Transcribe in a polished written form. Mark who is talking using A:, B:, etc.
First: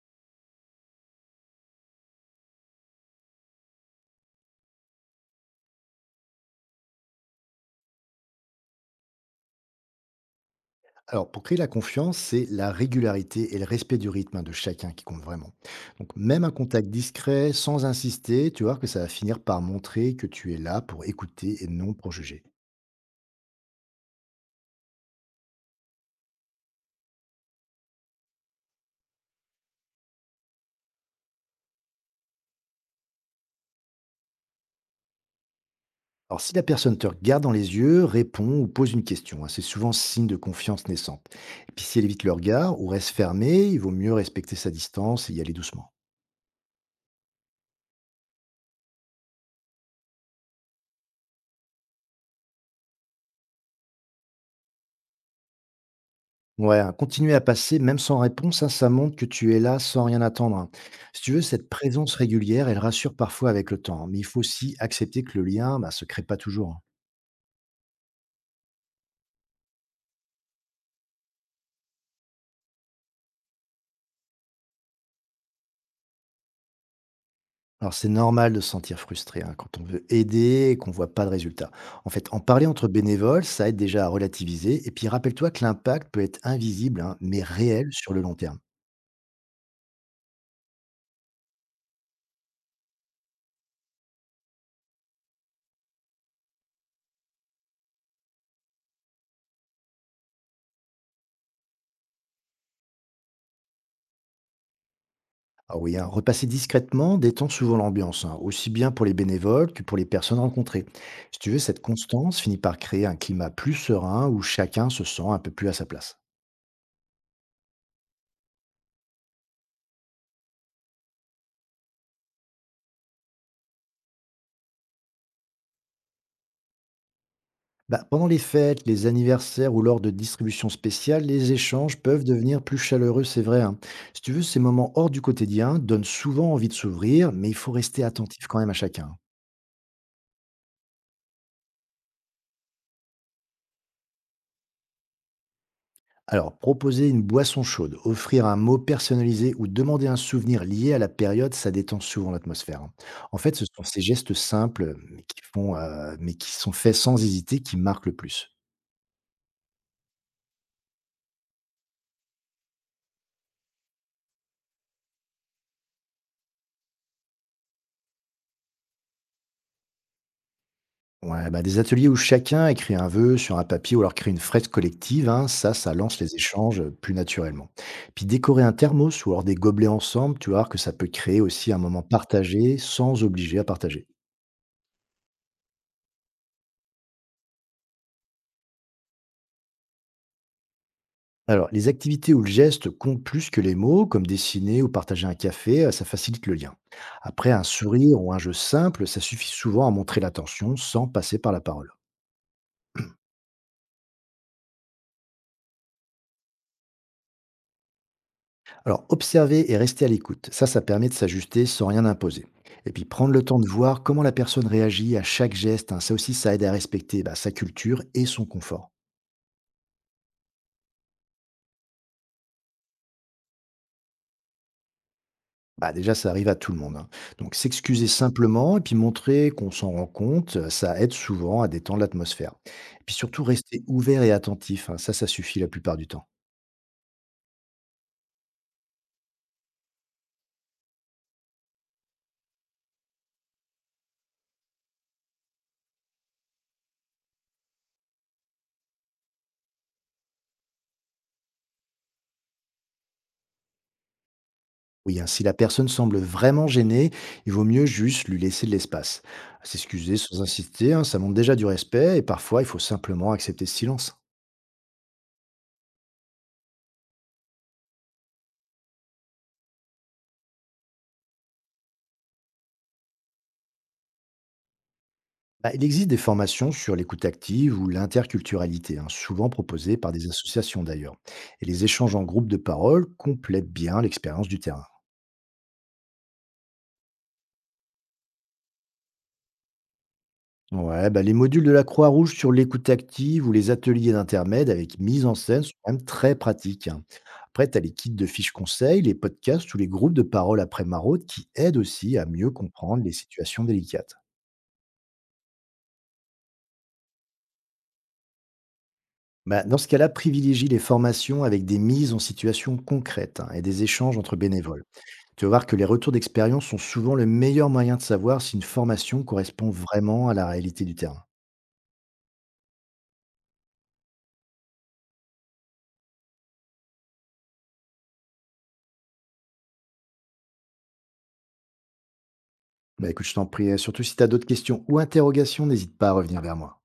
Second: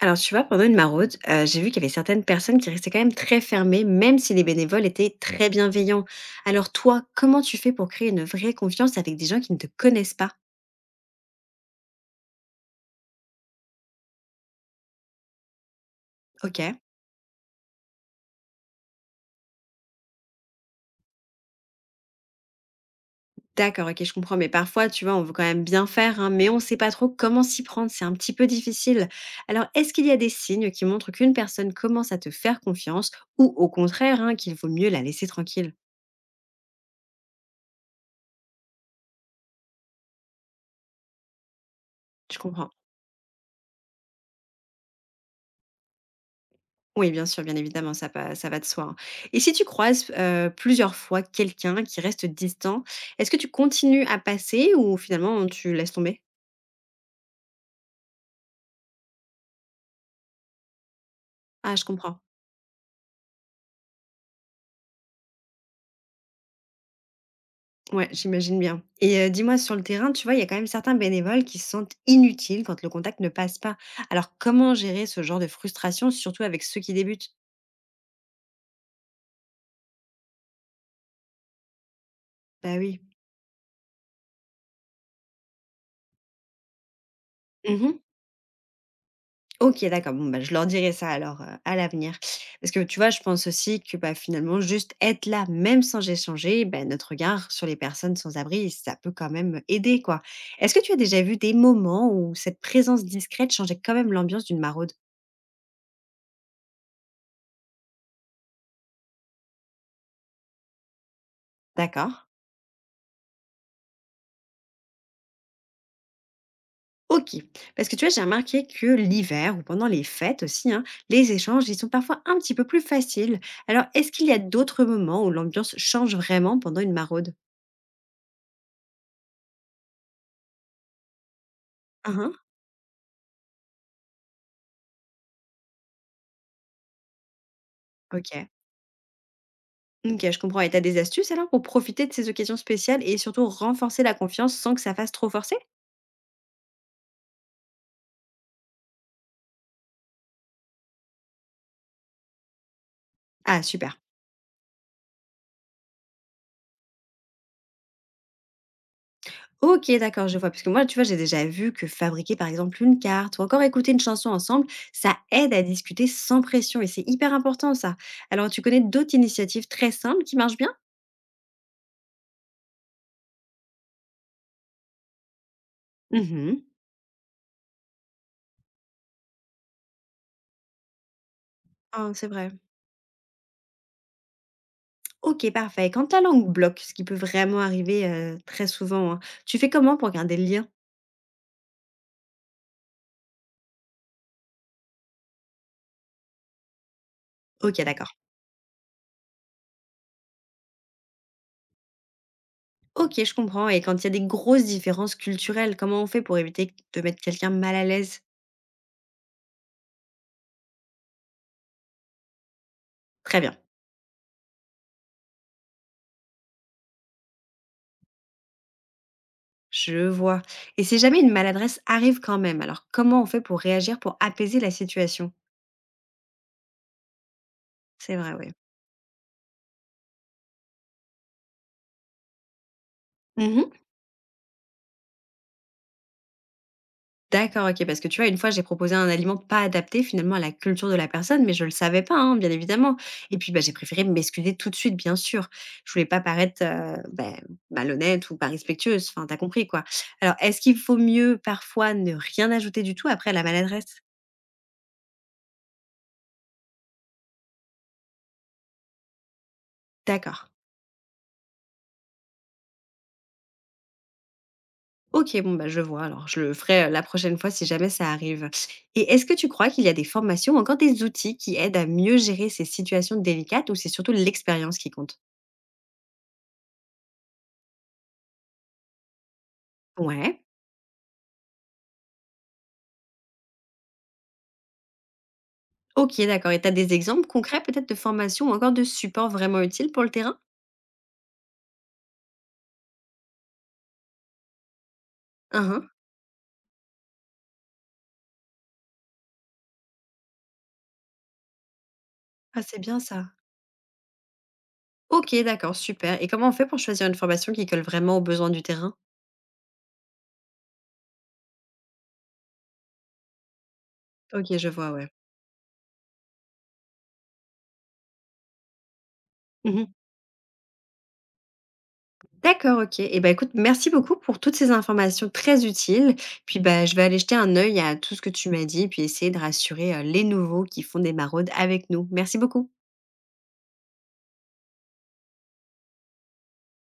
A: Alors tu vois, pendant une maraude, j'ai vu qu'il y avait certaines personnes qui restaient quand même très fermées, même si les bénévoles étaient très bienveillants. Alors toi, comment tu fais pour créer une vraie confiance avec des gens qui ne te connaissent pas?
B: Alors, pour créer la confiance, c'est la régularité et le respect du rythme hein, de chacun qui compte vraiment. Donc, même un
A: OK.
B: contact discret, sans insister, tu vois que ça va finir par montrer que tu es là pour écouter et non pour juger.
A: D'accord, OK, je comprends, mais parfois, tu vois, on veut quand même bien faire, hein, mais on ne sait pas trop comment s'y prendre, c'est un petit peu difficile. Alors, est-ce qu'il y a des signes qui montrent qu'une personne commence à te faire confiance ou au contraire, hein, qu'il vaut mieux la laisser tranquille?
B: Alors, si la personne te regarde dans les yeux, répond ou pose une question, hein, c'est souvent signe de confiance naissante. Et puis, si elle évite le
A: Je comprends.
B: regard ou reste fermée, il vaut mieux respecter sa distance et y aller doucement.
A: Oui, bien sûr, bien évidemment, ça va de soi, hein. Et si tu croises, plusieurs fois quelqu'un qui reste distant, est-ce que tu continues à passer ou finalement tu laisses tomber?
B: Ouais, hein, continuer à passer même sans réponse, hein, ça montre que tu es là sans rien attendre, hein. Si tu veux, cette
A: Ah, je
B: présence
A: comprends.
B: régulière, elle rassure parfois avec le temps, hein, mais il faut aussi accepter que le lien, bah, se crée pas toujours, hein.
A: Ouais, j'imagine bien. Et dis-moi sur le terrain, tu vois, il y a quand même certains bénévoles qui se sentent inutiles quand le contact ne passe pas. Alors comment gérer ce genre de frustration, surtout avec ceux qui débutent?
B: Alors c'est normal de se sentir frustré, hein, quand on veut aider et qu'on voit pas de résultat. En fait, en parler
A: Bah
B: entre
A: oui.
B: bénévoles, ça aide déjà à relativiser et puis rappelle-toi que l'impact peut être invisible, hein, mais réel
A: Mmh.
B: sur le long terme.
A: OK, d'accord. Bon, bah, je leur dirai ça alors, à l'avenir. Parce que tu vois, je pense aussi que, bah, finalement, juste être là, même sans échanger, bah, notre regard sur les personnes sans abri, ça peut quand même aider, quoi. Est-ce que tu as déjà vu des moments où cette présence discrète changeait quand même l'ambiance d'une maraude?
B: Ah oui, hein, repasser discrètement détend souvent l'ambiance, hein, aussi bien pour les bénévoles que pour les personnes rencontrées. Si tu veux, cette
A: D'accord.
B: constance finit par créer un climat plus serein où chacun se sent un peu plus à sa place.
A: OK. Parce que tu vois, j'ai remarqué que l'hiver ou pendant les fêtes aussi, hein, les échanges, ils sont parfois un petit peu plus faciles. Alors, est-ce qu'il y a d'autres moments où l'ambiance change vraiment pendant une maraude?
B: Bah, pendant les fêtes, les anniversaires ou lors de distributions spéciales, les échanges
A: Hein
B: peuvent
A: hein.
B: devenir plus chaleureux, c'est vrai, hein. Si tu veux, ces moments hors du quotidien donnent souvent envie de s'ouvrir, mais il faut rester attentif
A: OK.
B: quand même à chacun, hein.
A: OK, je comprends et t'as des astuces alors pour profiter de ces occasions spéciales et surtout renforcer la confiance sans que ça fasse trop forcer?
B: Alors, proposer une boisson chaude, offrir un mot personnalisé ou demander un souvenir lié à la période, ça détend souvent l'atmosphère, hein. En fait,
A: Ah
B: ce sont
A: super.
B: ces gestes simples, mais mais qui sont faits sans hésiter, qui marquent le plus.
A: OK, d'accord, je vois. Parce que moi, tu vois, j'ai déjà vu que fabriquer par exemple une carte ou encore écouter une chanson ensemble, ça aide à discuter sans pression et c'est hyper important ça. Alors tu connais d'autres initiatives très simples qui marchent bien?
B: Ouais, bah, des ateliers où chacun écrit un vœu sur un papier ou alors crée une fresque collective, hein, ça lance les
A: Mmh.
B: échanges plus naturellement. Puis décorer un thermos ou alors des gobelets ensemble, tu vas voir que ça peut créer aussi un moment
A: Ah, c'est vrai.
B: partagé sans obliger à partager.
A: OK, parfait. Et quand la langue bloque, ce qui peut vraiment arriver, très souvent, hein, tu fais comment pour garder le lien?
B: Alors, les activités ou le geste comptent plus que les mots, comme dessiner ou partager un café, ça facilite le lien. Après, un
A: OK, d'accord.
B: sourire ou un jeu simple, ça suffit souvent à montrer l'attention sans passer par la parole.
A: OK, je comprends et quand il y a des grosses différences culturelles, comment on fait pour éviter de mettre quelqu'un mal à l'aise?
B: Alors, observer et rester à l'écoute, ça permet de s'ajuster sans rien imposer. Et puis, prendre
A: Très
B: le
A: bien,
B: temps de voir comment la personne réagit à chaque geste, hein, ça aussi, ça aide à respecter bah, sa culture et son confort.
A: je vois, et si jamais une maladresse arrive quand même, alors comment on fait pour réagir, pour apaiser la situation?
B: Bah déjà, ça arrive à tout le monde, hein. Donc, s'excuser
A: C'est vrai, oui.
B: simplement et puis montrer qu'on s'en rend compte, ça aide souvent à détendre l'atmosphère. Et puis surtout, rester ouvert et attentif, hein, ça suffit la plupart du temps.
A: D'accord, OK, parce que tu vois, une fois, j'ai proposé un aliment pas adapté finalement à la culture de la personne, mais je le savais pas, hein, bien évidemment. Et puis, bah, j'ai préféré m'excuser tout de suite, bien sûr. Je voulais pas paraître, bah, malhonnête ou pas respectueuse. Enfin, t'as compris, quoi. Alors, est-ce qu'il faut mieux parfois ne rien ajouter du tout après la maladresse?
B: Oui, hein, si la personne semble vraiment gênée, il vaut mieux juste lui laisser de l'espace. S'excuser sans
A: D'accord.
B: insister, hein, ça montre déjà du respect et parfois, il faut simplement accepter ce silence.
A: OK, bon, bah, je vois alors. Je le ferai, la prochaine fois si jamais ça arrive. Et est-ce que tu crois qu'il y a des formations ou encore des outils qui aident à mieux gérer ces situations délicates ou c'est surtout l'expérience qui compte?
B: Bah, il existe des formations sur l'écoute active ou l'interculturalité, hein, souvent proposées par des
A: Ouais.
B: associations d'ailleurs. Et les échanges en groupe de parole complètent bien l'expérience du terrain.
A: OK, d'accord, et tu as des exemples concrets peut-être de formations ou encore de supports vraiment utiles pour le terrain?
B: Ouais, bah, les modules de la Croix-Rouge sur l'écoute active ou les ateliers d'intermède avec mise en scène
A: Hein,
B: sont
A: hein.
B: quand même très pratiques, hein. Après, tu as les kits de fiches conseils, les podcasts ou les groupes de parole après maraude qui aident aussi à mieux
A: Ah, c'est bien
B: comprendre les
A: ça.
B: situations délicates.
A: OK, d'accord, super, et comment on fait pour choisir une formation qui colle vraiment aux besoins du terrain?
B: Bah, dans ce cas-là, privilégie les formations avec des mises en situation concrète hein, et des échanges entre
A: OK, je
B: bénévoles.
A: vois, ouais.
B: Tu vas voir que les retours d'expérience sont souvent le meilleur moyen de savoir si une formation correspond
A: Mmh.
B: vraiment à la réalité du terrain.
A: D'accord, OK, et ben écoute, merci beaucoup pour toutes ces informations très utiles. Puis, bah, je vais aller jeter un œil à tout ce que tu m'as dit, puis essayer de rassurer, les nouveaux qui font des maraudes avec nous. Merci beaucoup.
B: Bah, écoute, je t'en prie, surtout si tu as d'autres questions ou interrogations, n'hésite pas à revenir vers moi.